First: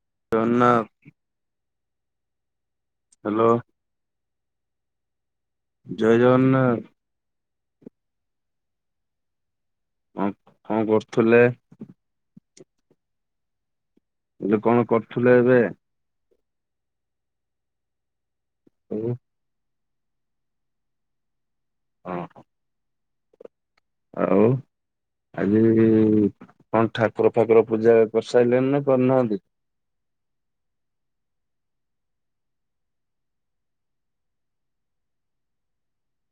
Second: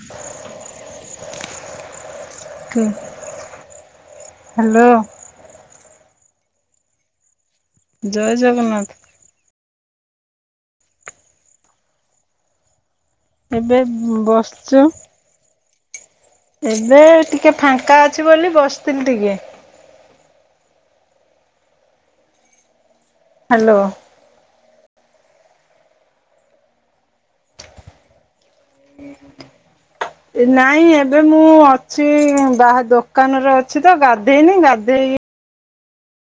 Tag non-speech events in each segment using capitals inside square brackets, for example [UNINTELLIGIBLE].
[UNINTELLIGIBLE] ହୁଁ । Hello. Hello. ଜୟ ଜଗନ୍ନାଥ। ଜୟ ଜଗନ୍ନାଥ। କଣ କଣ କରୁଥିଲେ? ଏବେ ହେଲେ କଣ ବସଚୁ। କରୁଥିଲେ ଏବେ ଏବେ ଟିକେ ଫାଙ୍କା ଅଛି ବୋଲି ବସିଥିଲି ସବୁ ଟିକେ। ଓ ହୋ। ହାଲୋ। ଆଉ ଆଜି କଣ ଠାକୁର ଫାକୁର ପୂଜା କରିସାଇଲେଣି ନା କରିନାହାନ୍ତି? ନାଇଁ ଏବେ ମୁଁ ଅଛି ବାହା ଦୋକାନରେ ଅଛି ତ ଗାଧେଇନି ଗାଧେଇ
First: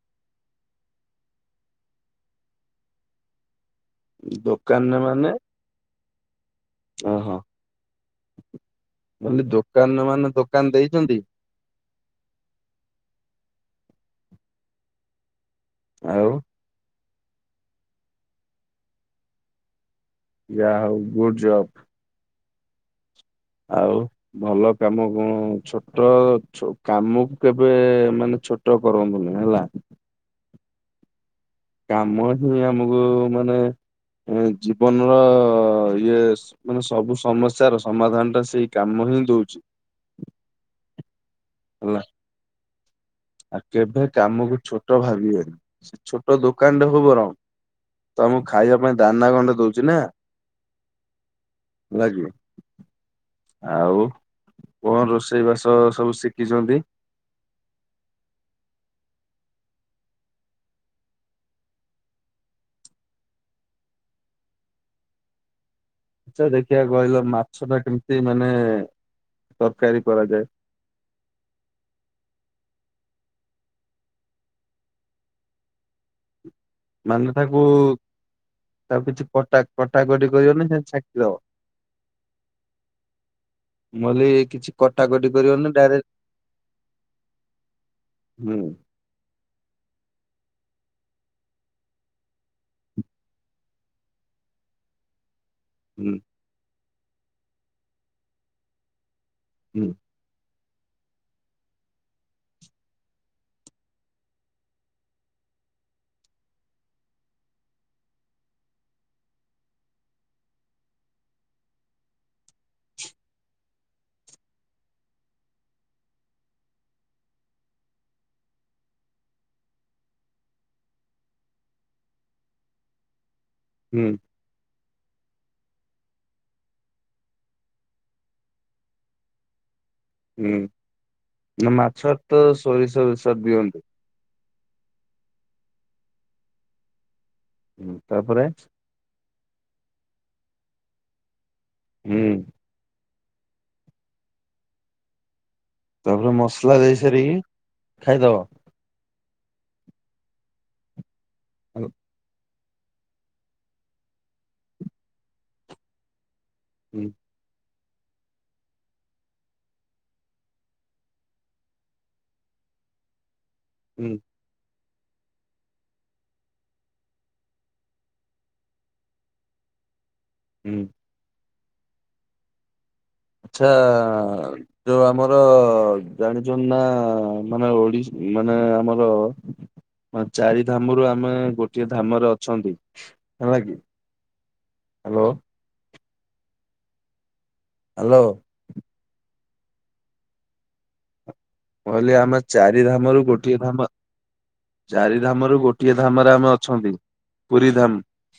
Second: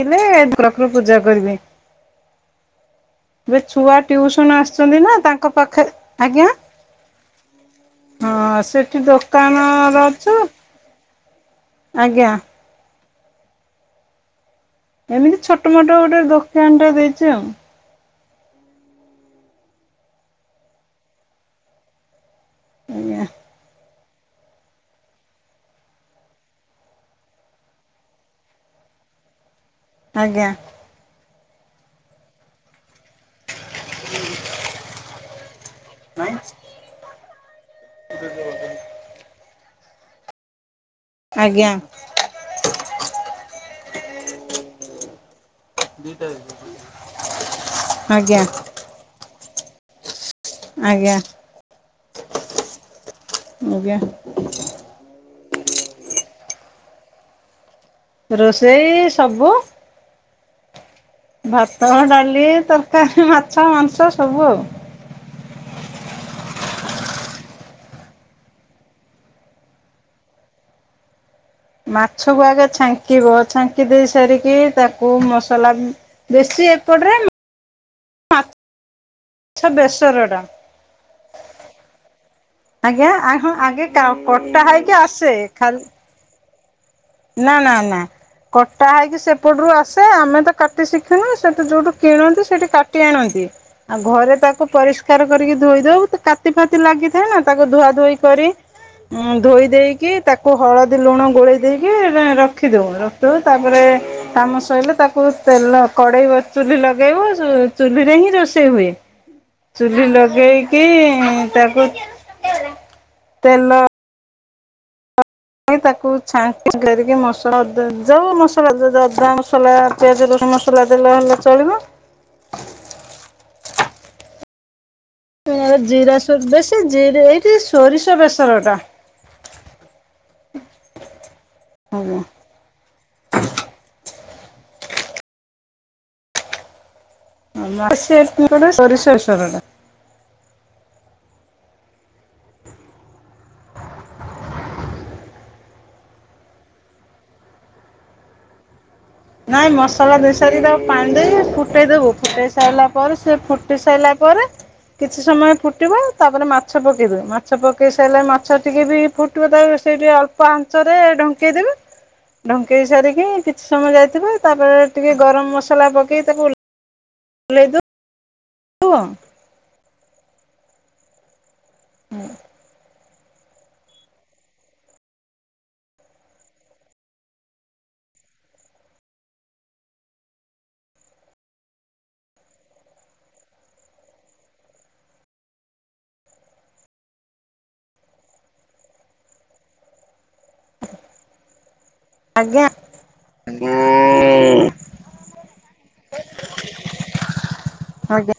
ଗାଧେଇଲେ ଠାକୁର ପୂଜା କରିବି। [UNINTELLIGIBLE] ଛୁଆ ଟିଉସନ୍ ଦୋକାନରେ ଆସୁଚନ୍ତି ନା ମାନେ ତାଙ୍କ ପାଖରେ ଆଜ୍ଞା ଓହୋ । ହଁ ସେଠି କହିଲି ଦୋକାନ ଦୋକାନରେ ର ମାନେ ଅଛୁ। ଦୋକାନ ଦେଇଛନ୍ତି ଆଜ୍ଞା। ଏମିତି ଛୋଟ ମୋଟ ଗୋଟେ ଆଉ ଦୋକାନ ଟେ ଦେଇଛି ଆଉ। ଯା ହଉ ଗୁଡ଼୍ ଜବ୍। ଆଜ୍ଞ। ଆଉ ଭଲ କାମ କଣ ଛୋଟ ଛୋ କାମକୁ କେବେ ମାନେ ଛୋଟ କରନ୍ତୁନି ହେଲା। ଆଜ୍ଞା। କାମ ହିଁ ଆମକୁ ମାନେ ଜୀବନର ଇଏ ମାନେ ସବୁ ସମସ୍ୟାର ସମାଧାନ ଟା ସେଇ କାମ। ହିଁ ଦଉଛି। ଆଜ୍ଞା। ହେଲା ଆଉ କେବେ କାମକୁ ଛୋଟ ଭାବିବେନି। ସେ ଛୋଟ ଦୋକାନଟେ ହଉ ବରଂ ଆଜ୍ଞା ତମକୁ ଖାଇବା ପାଇଁ ଦାନା ଗଣ୍ଡେ ଦଉଛି ନା। ଆଜ୍ଞା। ହେଲା କି ଆଜ୍ଞା। ଆଉ କଣ ରୋଷେଇ ବାସ ତ ସବୁ ଶିଖିଛନ୍ତି। ରୋଷେଇ ସବୁ ଭାତ ଡାଲି ତରକାରୀ ମାଛ ମାଂସ ସବୁ ଆଉ। [INAUDIBLE] ଆଛା ଦେଖିଆ କହିଲ ମାଛ ଟା କେମିତି ମାନେ ତରକାରୀ କରାଯାଏ। ମାଛକୁ ଆଗେ ଛାଙ୍କିବ ଛାଙ୍କି ଦେଇ ସାରିକି ତାକୁ ମସଲା ବେଶୀ ଏପଟରେ ମାନେ ତାକୁ ତାକୁ କିଛି କଟା ମାଛ ବେସର କଟାକଟି ଟା କରିବନି ସେମିତି ଛାକି ଦବ? ଆଜ୍ଞା ଆଗ ଆଗେ ମଲି କଟା କିଛି ହେଇକି ଆସେ କଟାକଟି କରିିବନି ଖାଲି ଡାଇରେ ନା ନା ନା କଟା ହେଇକି ସେପଟରୁ ଆସେ ଆମେ ତ କାଟି ଶିଖୁ ନୁ ସେ ତ ଯୋଉଠୁ କିଣନ୍ତି ସେଠି କାଟି ଆଣନ୍ତି ଆଉ ଘରେ ତାକୁ ପରିଷ୍କାର କରିକି ଧୋଇ ଦଉ ହୁଁ କାତି ଫାତି ଲାଗିଥାଏ ନା ତାକୁ ଧୁଆ ଧୋଇ କରି ଉଁ ଧୋଇ ହୁଁ ଦେଇକି ତାକୁ ହଳଦୀ ଲୁଣ ଗୋଳେଇ ଦେଇ କି ରଖିଦଉ ରଖିଦଉ ତାପରେ କାମ ସଇଲେ ତାକୁ ତେଲ କଡ଼େଇ ଚୁହ୍ଲୀ ଲଗେବୁ ଚୁ ଚୁହ୍ଲୀରେ ହିଁ ରୋଷେଇ ହୁଏ। ଚୁହ୍ଲୀ ଲଗେଇକି ତାକୁ ତେଲ ତାକୁ ଛାଙ୍କି କରିକି ମସଲା ଦ ଯୋଉ ମସଲା ଅଦା ମସଲା ପିଆଜ ର ମସଲା ଦେଲେ ହେଲେ ଚଳିବ ହୁଁ। ଜିରା ସ ବେଶୀ ଜି ଏଇଠି ସୋରିଷ ବେସରଟା ହୁଁ ନା ମାଛର ତ ସୋରିଷ ବେସର ଦିଅନ୍ତୁ। ହୁଁ ତାପରେ [INAUDIBLE] ସୋରିଷ ବେସର ଟା। ହୁଁ। ତାପରେ ମସଲା ଦେଇ ସାରିକି ଖାଇଦବ। ନାଇଁ ମସଲା ଦେଇ ସାରିକି ତା ପାଣି ଦେଇ ହୁଁ ଫୁଟେଇଦବୁ ଫୁଟେଇ ସାଇଲା ପରେ ସେ ଫୁଟି ସାରିଲା ପରେ କିଛି ସମୟ ଫୁଟିବ ତାପରେ ମାଛ ପକେଇଦବ ହୁଁ ମାଛ ପକ ପକେଇ ସାରିଲେ ମାଛ ଟିକେ ବି ଫୁଟିବ ତା ସେଇଠି ଅଳ୍ପ ଆଞ୍ଚ ରେ ଢଙ୍କେଇଦବ ଢଙ୍କେଇ ସାରିକି କି ସମୟ ଯାଇଥିବ ତାପରେ ଟିକେ ଗରମ ମସଲା ପକେଇ ତାକୁ ଓ ଓ୍ଲାଇ ଦ ଉ ଅ ହୁଁ। ହୁଁ। ଆଚ୍ଛା ଯୋଉ ଆମର ଜାଣିଛ ନା ମାନେ ଓଡିଶା ମାନେ ଆମର ଚାରି ଧାମରୁ ଆମେ ଗୋଟିଏ ଧାମରେ ଅଛନ୍ତି ହେଲା କିି ହ୍ୟାଲୋ। ହ୍ୟାଲୋ। କହିଲ ଆମେ ଆଜ୍ଞା ଚାରି ଧାମରୁ ଗୋଟିଏ ଧାମ ଚାରି ଧାମରୁ ଗୋଟିଏ ଧାମରେ ଆମେ ଅଛନ୍ତି ପୁରୀ ଧାମ ଆଜ୍ଞା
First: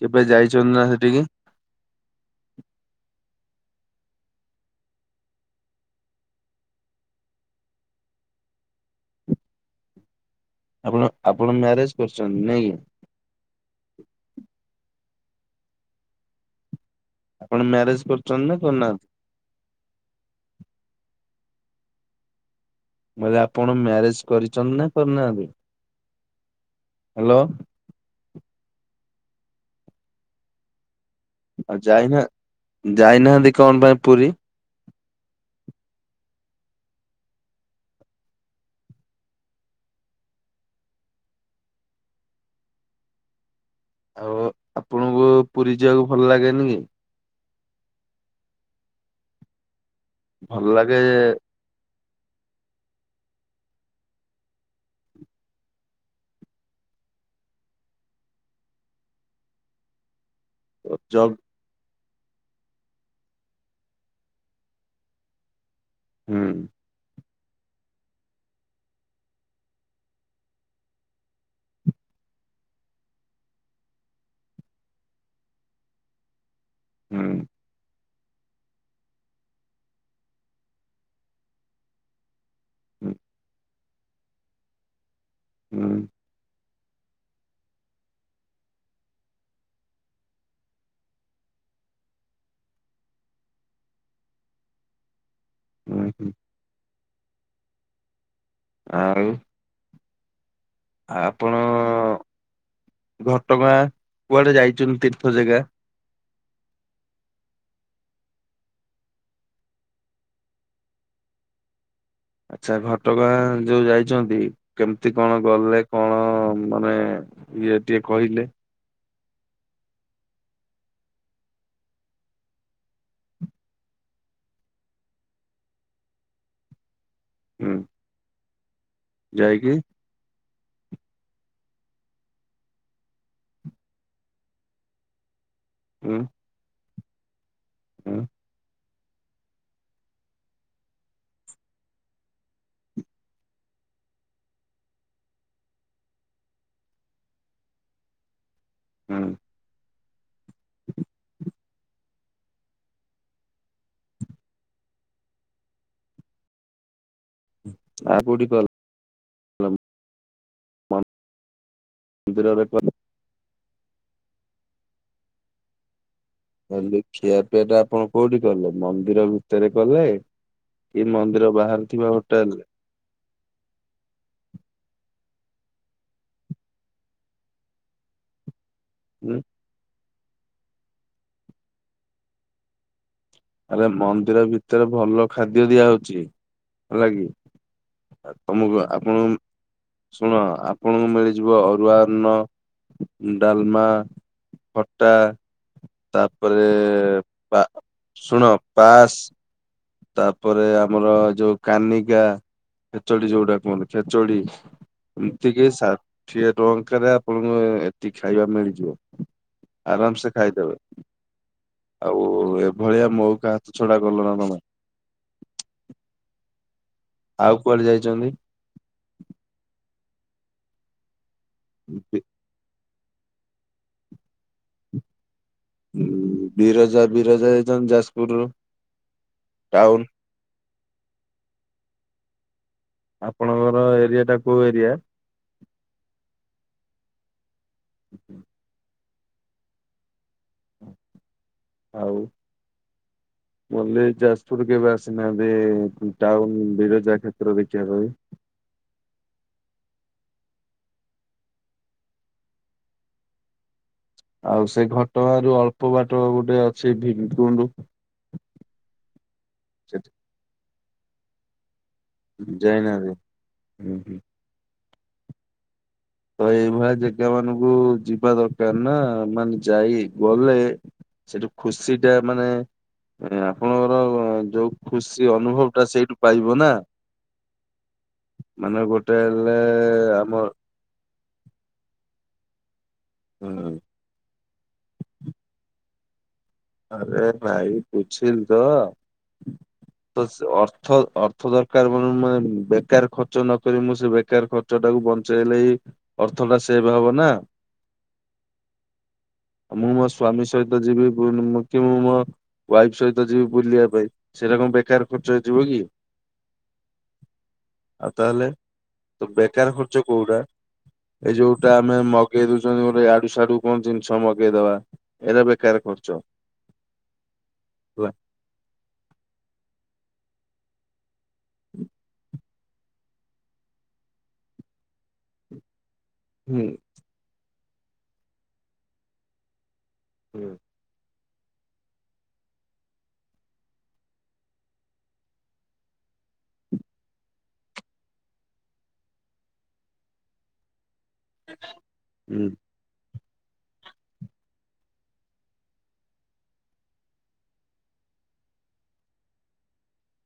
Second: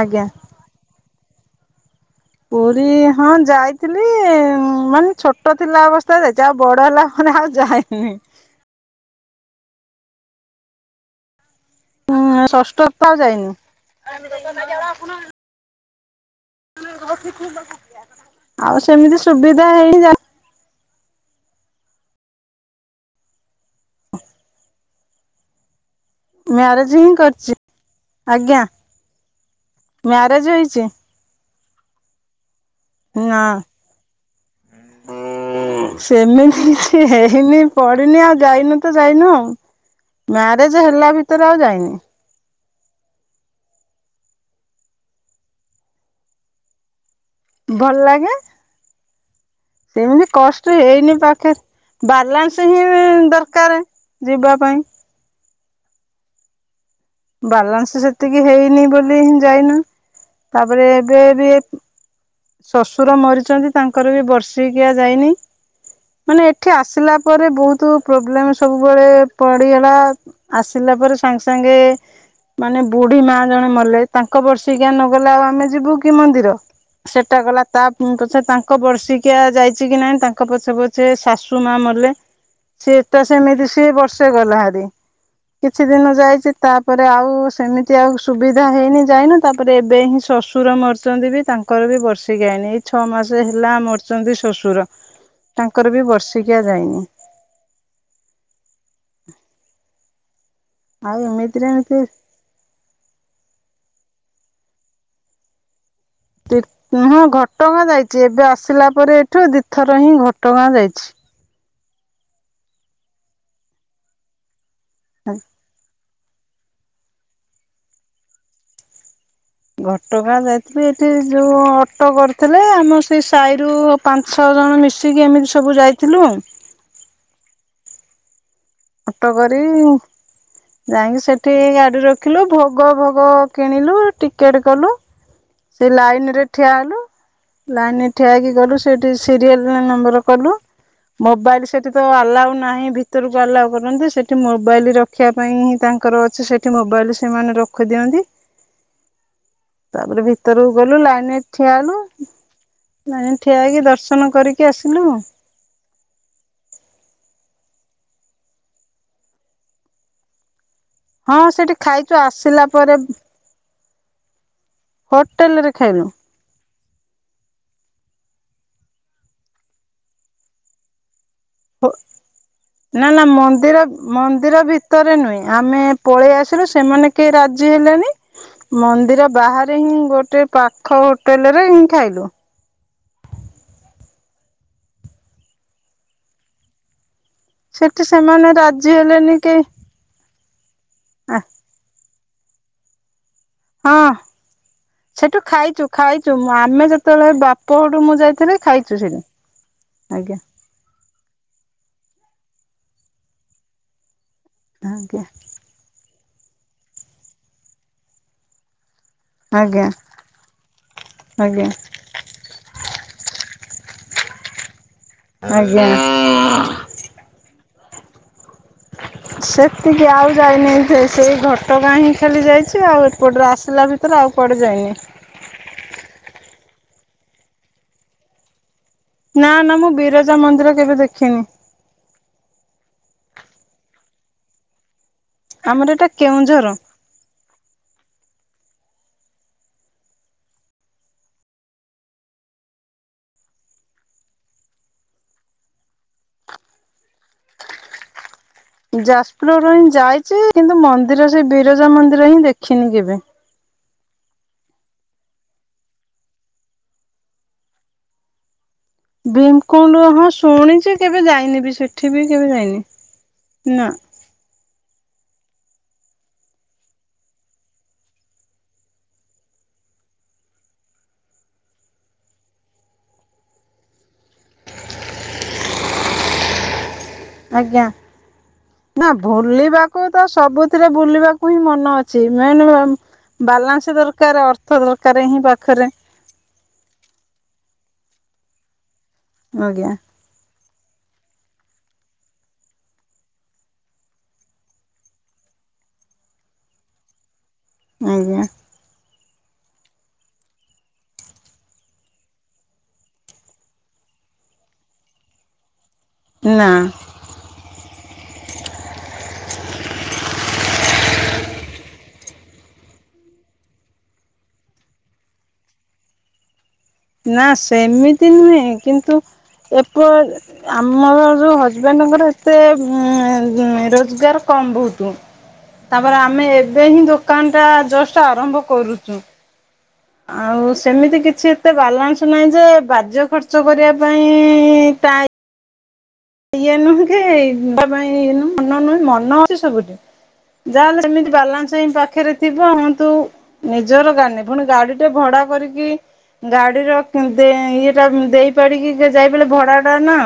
ଆଜ୍ଞା କେବେ ଯାଇଛନ୍ତି ନା ସେଠିକି? ପୁରୀ ହଁ ଯାଇଥିଲି ମାନେ ଛୋଟ ଥିଲା ଅବସ୍ଥାରେ ଯାହା ବଡ ହେଲା ଆଉ ଯାଇନି। ଆପଣ ଆପଣ ମ୍ୟାରେଜ ହୁଁ କରୁଛନ୍ତି ନାଇଁ କି? ଷଷ୍ଠ ତ ଆଉ ଯାଇନି ଆପଣ ମ୍ୟାରେଜ କରିଛନ୍ତି ନା ଆଉ କରିନାହାନ୍ତି? ସେମିତି ସୁବିଧା ହେଇନି ଯା ବେ ଆପଣ ମ୍ୟାରେଜ କରିଛନ୍ତି ନା କରିନାହାନ୍ତି? ମ୍ୟାରେଜ ହିଁ ହ୍ୟାଲୋ କରିଛି ଆଜ୍ଞା। ମ୍ୟାରେଜ ହେଇଛି। ଆଉ ଯାଇନା ନା ଯାଇନାହାନ୍ତି କଣ ପାଇଁ ପୁରୀ? ସେମିତି କିଛି ହେଇନି ପଢି଼ନି ଆଉ ଯାଇନୁ ତ ଯାଇନ ଆଉ। ମ୍ୟାରେଜ ହେଲା ଭିତରେ ଆଉ ଯାଇନି। ଆଉ ଆପଣଙ୍କୁ ପୁରୀ ଯିବାକୁ ଭଲ ଲାଗେନି କି? ଭଲ ଲାଗେ ସେମିତି ଭଲ କଷ୍ଟ ଲାଗେ ହେଇନି ପାଖରେ ବାଲାନ୍ସ ହିଁ ଦରକାର ଯିବା ପାଇଁ। ବାଲାନ୍ସ ସେତିକି ହେଇନି ବୋଲିି ଯାଇନୁ ତାପରେ ଏବେ ଜବ୍ ବି ଶଶୁର ମରିଛନ୍ତି ତାଙ୍କର ବି ବର୍ଷିକିଆ ଯାଇନି। ମାନେ ହୁଁ ଏଠି ଆସିଲା ତା ପରେ ବହୁତ ପ୍ରୋବ୍ଲେମ୍ ସବୁବେଳେ ପଡ଼ିଗଲା ଆସିଲା ପରେ ସାଙ୍ଗେ ସାଙ୍ଗେ ମାନେ ବୁଢୀ ମା ଜଣେ ମଲେ ତାଙ୍କ ବର୍ଷିକିଆ ନ ଗଲେ ଆଉ ଆମେ ଯିବୁ କି ମନ୍ଦିର ହୁଁ ସେଟା ଗଲା ତା ପଛେ ତାଙ୍କ ବର୍ଷିକିଆ ଯାଇଛି କି ନାଇଁ ତାଙ୍କ ପଛେ ପଛେ ଶାଶୁ ମା ମଲେ ହୁଁ ସେଏଟା ସେମିତି ସିଏ ବର୍ଷେ ଗଲା ହାରିି କିଛି ହୁଁ ଦିନ ଯାଇଛି ତା ତା ପରେ ଆଉ ସେମିତି ଆଉ ସୁବିଧା ହେଇନି ଯାଇନୁ ତାପରେ ଏବେ ହିଁ ଶଶୁର ମରିଛନ୍ତି ବି ତାଙ୍କର ବର୍ଷି ଗାଏନି ଏଇ ଛଅ ମାସ ହେଲା ମରିଛନ୍ତି ଶଶୁର। ତାଙ୍କର ବି ହୁଁ ହୁଁ ବର୍ଷିକିଆ ଯାଇନି। ଆଉ। ଆଉ ଆପଣ ଏମିତିରେ ଏମିତି ଘଟଗାଁ? କୁଆଡେ ଯାଇଛୁ ତୀର୍ଥ ଜାଗା? ହଁ ଘଟଗାଁ ଯାଇଛି ଏବେ ଆସିଲା ପରେ ଏଠୁ ଦି ଥର ହିଁ ଘଟଗାଁ ଯାଇଛି। ଆଚ୍ଛା ଘଟଗାଁ ଯୋଉ ଯାଇଛନ୍ତି କେମିତି କଣ ଗଲେ? କଣ ମାନେ ଇଏ ଟିକେ କହିଲେ? ଘଟଗାଁ ଯାଇଥିଲି ଏଠି ଯୋଉ ଅଟୋ କରିଥିଲେ ଆମର ସେଇ ସାହିରୁ ପାଞ୍ଚ ଛ ଛ ଜଣ ମିଶିକି ଏମିତି ସବୁ ଯାଇଥିଲୁ। ହୁଁ। ଅଟୋ କରି ଯାଇକି ଯାଇକି ସେଠି ଗାଡି ରଖିଲୁ ଭୋଗ ଭୋଗ କିଣିଲୁ ଟିକେଟ କଲୁ। ସେ ହୁଁ ଲାଇନ ରେ ଠିଆ ହେଲୁ। ଲାଇନରେ ହୁଁ ଠିଆ ହେକି ଗଲୁ ସେଠି ସିରିଏଲ ନମ୍ବର କଲୁ ମୋବାଇଲ ସେଠି ତ ଆଲାଉ ନାହିଁ ଭିତରକୁ ଆଲାଉ କରନ୍ତି ସେଠି ମୋବାଇଲ ରଖିବା ପାଇଁ ହିଁ ତାଙ୍କ ଙ୍କର ଅଛି ସେଠି ମୋବାଇଲ ସେମାନେ ରଖି ଦିଅନ୍ତି। ହଁ। ତାପରେ ଭିତରକୁ ଗଲୁ ଲାଇନ ଠିଆଲୁ ମାନେ ଠିଆଇକି ଦର୍ଶନ କରିକି ଆସିଲୁ। [UNINTELLIGIBLE] ହଁ ସେଠି ଖାଇକି ଆସିଲା କଲେ ପରେ ହୋଟେଲ ରେ ଖାଇଲୁ। ଏ ଖିଆ ପିଆ ଟା ଆପଣ କୋଉଠି କଲେ ମନ୍ଦିର ଭିତରେ କଲେ କି ମନ୍ଦିର ବାହାରେ ଥିବା ହୋଟେଲ ରେ ନା ନା ମନ୍ଦିର ମନ୍ଦିର ଭିତରେ ନୁହେଁ ଆମେ ପଳେଇ ଆସିଲୁ ସେମାନେ କେହି ରାଜି ହେଲେଣିି ମନ୍ଦିର ଉଁ ବାହାରେ ହିଁ ଗୋ ଗୋଟେ ପାଖ ହୋଟେଲ ରେ ହିଁ ଖାଇଲୁ। ଆରେ ମନ୍ଦିର ଭିତରେ ଭଲ ଖାଦ୍ୟ ଦିଆହଉଛି ହେଲା କିି। ସେଠି ସେମାନେ ରାଜି ହେଲେନି କେ ଶୁଣ ଆପଣଙ୍କୁ ମିଳିଯିବ ଅରୁଆ ଅନ୍ନ ଡାଲମା ହଁ ଖଟା ସେଠୁ ଖାଇଛୁ ଖାଇଛୁ ତାପରେ ଆମେ ଯେ ସେତେବେଳେ ବା ବାପଘରଠୁ ମୁଁ ଶୁଣ ଯାଇଥିଲି ଖାଇଛୁ ପାସ୍ ସେଠି ଆଜ୍ଞା ତାପରେ ଆମର ଯୋଉ କାନିକା ଖେଚଡି ଯୋଉଟା କହଣ ଖେଚଡି ଆଜ୍ଞା ଏମିତିକ ସ ଟଙ୍କାରେ ଆପଣଙ୍କୁ ଏଠି ଖାଇବା ମିଳିଯିବ। ଆଜ୍ଞା। ଆରାମ ସେ ଖାଇଦେବେ ଆଜ୍ଞା ଆଉ ଏଭଳିଆ ମଉକା ଛଡା ଗଲ ନା ତମେ। ଆଜ୍ଞା। ଆଉ କୁଆଡେ ଯାଇଛନ୍ତି? ସେତିକି ଆଉ ଯାଇନି ସେ ସେଇ ଘଟଗାଁ ହିଁ ବି ଖାଲି ଯାଇଛି ଆଉ ଏପଟରୁ ଆସିଲା ଭିତରେ ଆଉ କୁଆଡ଼େ ଯାଇନି। ବିରଜା ବିରଜା ଯାଇଛ ଯାଜପୁରରୁୁ ନା ନା ମୁଁ ବିରଜା ମନ୍ଦିର କେବେ ଦେଖିନି। ଆପଣଙ୍କର ଏରିଆ ଟା କୋଉ ଏରିଆ? ଆମର ଏଟା କେଉଁଝର। [INAUDIBLE] ଆଉ ବ ଯାଜପୁର କେବେ ଆସୁନାହାନ୍ତି ଟାଉନ ବିରଜା କ୍ଷେତ୍ର ଦଖିବା ପାଈଁ। ଯାଜପୁର ର ହିଁ ଯାଇଛି କିନ୍ତୁ ମନ୍ଦିର ସେ ବିରଜା ମନ୍ଦିର ହିଁ ଦେଖିନି କେବେ। ଆଉ ସେ ଘଟଗାଁ ରୁ ଅଳ୍ପ ବାଟ ଗୋଟେ ଅଛି [UNINTELLIGIBLE] ଭୀମକୁଣ୍ଡ ସେଠି ହଁ ଶୁଣିଛି କେବେ ଯାଇନି ବି ସେଠ ଏଠିବି କେବେ ଯାଇନି ଯାଇନାହାନ୍ତି। । ନା ହୁଁ ହୁଁ। ତ ଏଇଭଳିଆ ଜାଗା ମାନଙ୍କୁ ଯିବା ଦରକାର ନା ମାନେ ଯାଇ ଗଲେ ସେଠୁ ଖୁସି ଟା ମାନେ ଆପଣଙ୍କର ଯୋଉ ଖୁସି ଅନୁଭବ ଟା ସେଇଠୁ ପାଇବ ନା। ଆଜ୍ଞା ମାନେ ନା ଗୋଟେ ହେଲେ ବୁଲିବାକୁ ତ ଆମ ସବୁଥିରେ ବୁଲିବାକୁ ହିଁ ମନ ଅଛି ମେନ୍ ହୁଁ ବାଲାନ୍ସ ଦରକାର ଅ ଦରକାର ହିଁ ପାଖରେ। ଆରେ ଭାଇ [UNINTELLIGIBLE] ଅର୍ଥ ଆଜ୍ଞା ଅର୍ଥ ଦରକାର ମାନ ମାନେ ବେକାର ଖର୍ଚ୍ଚ ନ କରି ମୁଁ ସେ ବେକାର ଖର୍ଚ୍ଚ ଟାକୁ ବଞ୍ଚେଇଲେ ଅର୍ଥ ଟା ସେବ ହବ ନା। ଆଜ୍ଞା। ମୁଁ ମୋ ସ୍ଵାମୀ ସହିତ ଯିବି। କି ମୁଁ ମୋ ୱାଇଫ ସହିତ ଯିବି ବୁଲିବା ପାଇଁ ସେଇଟା କଣ ବେକାର ଖର୍ଚ୍ଚ ହେଇଯିବ କି? ନା। ଆଉ ତାହଲେ ତ ବେକାର ଖର୍ଚ୍ଚ କଉରା? ଏଇ ଯୋଉଟା ଆମେ ମ ମଗେଇ ଦଉଛନ୍ତି ଗୋଟେ ଇଆଡୁ ସିଆଡୁ କଣ ଜିନିଷ ମଗେଇଦବା ଏଇରା ବେକାର ଖର୍ଚ୍ଚ। ନା ହେଲା। ସେମିତି ନୁହେଁ କିନ୍ତୁ ଏପ ଆମର ଉ ହଜବେଣ୍ଡଙ୍କର ଏତେ ଉ ରୋଜଗାର କମ ବହୁତ ତାପରେ ଆମେ ହୁଁ ଏବେ ହିଁ ଦୋକାନ ଟା ଜଷ୍ଟ ଆରମ୍ଭ କରୁଛୁ। ହୁଁ। ଆଉ ସେମିତି କି କିଛି ଏତେ ବାଲାନ୍ସ ନାହିଁ ଯେ ବାଜ୍ୟ ଖର୍ଚ୍ଚ କରିବା ପାଇଁ ଇଏନୁହେକି ଯିବା ପାଇଁ ନୁ ମନ ନୁହ ମନଅଛି ସବୁଠି ଯାହାହେ ସେମିତି ବାଲାନ୍ସ ଇ ପାଖରେ ହୁଁ ଥିବ ଆଁ ତୁ ନିଜର ଗାଡି଼ ନାହିଁ ପୁଣି ଗାଡି ଟେ ଭଡା କରିକି ଗାଡି଼ର କି ଦେ ଇଏଟା ଦେଇ ପାରିକି ସେ ଯାଇ ପାରିଲେ ସେ ଭଡା ଟା ନା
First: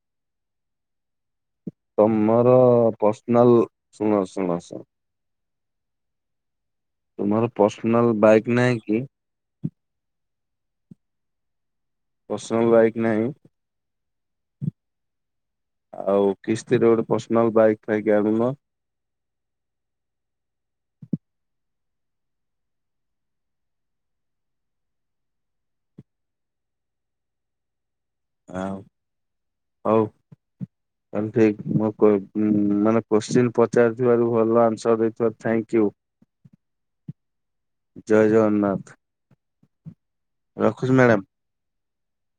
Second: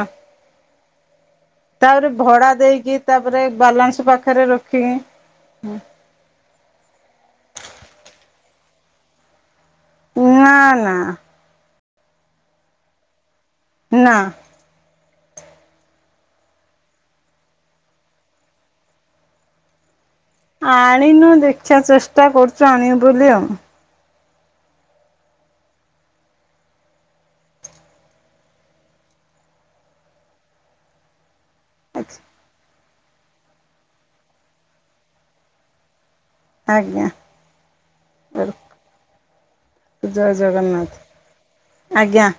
ତାପରେ ତମର ଭଡା଼ ଦେଇକି ତାପରେ ପର୍ସନାଲ ବାଲାନ୍ସ ଶୁଣ ପାଖରେ ଶୁଣ ଶୁଣ ରଖିକି ହୁଁ। ତୁମର ପର୍ସନାଲ ବାଇକ୍ ନାଇଁ କି? ନା ନା ପର୍ସନାଲ ବାଇକ୍ ନାହିଁ। ନା- ଆଉ କିସ୍ତିର ଗୋଟେ ପର୍ସନାଲ ବାଇକ୍ ଫାଇକି ଆଣୁନ। ଆଣିନୁ ଦେଖିବା ଚେଷ୍ଟା କରୁଛୁ ଆଣିବୁ ବୋଲି ଆଉ। ହ ହଉ ତାହାଲେ ଠିକ ମୁଁ କହି ଉ ମାନେ କୋଶ୍ଚିନ୍ ପଚାରିଥିବାରୁ ଭଲ ଆନ୍ସର ଦେଇଥିବାରୁ ଥାନ୍କ ୟୁ। ଆଜ୍ଞା ଜୟ ଜଗନ୍ନାଥ। ଜୟ ରଖୁଛି ଜଗନ୍ନାଥ ମ୍ୟାଡ଼ାମ। ଆଜ୍ଞା।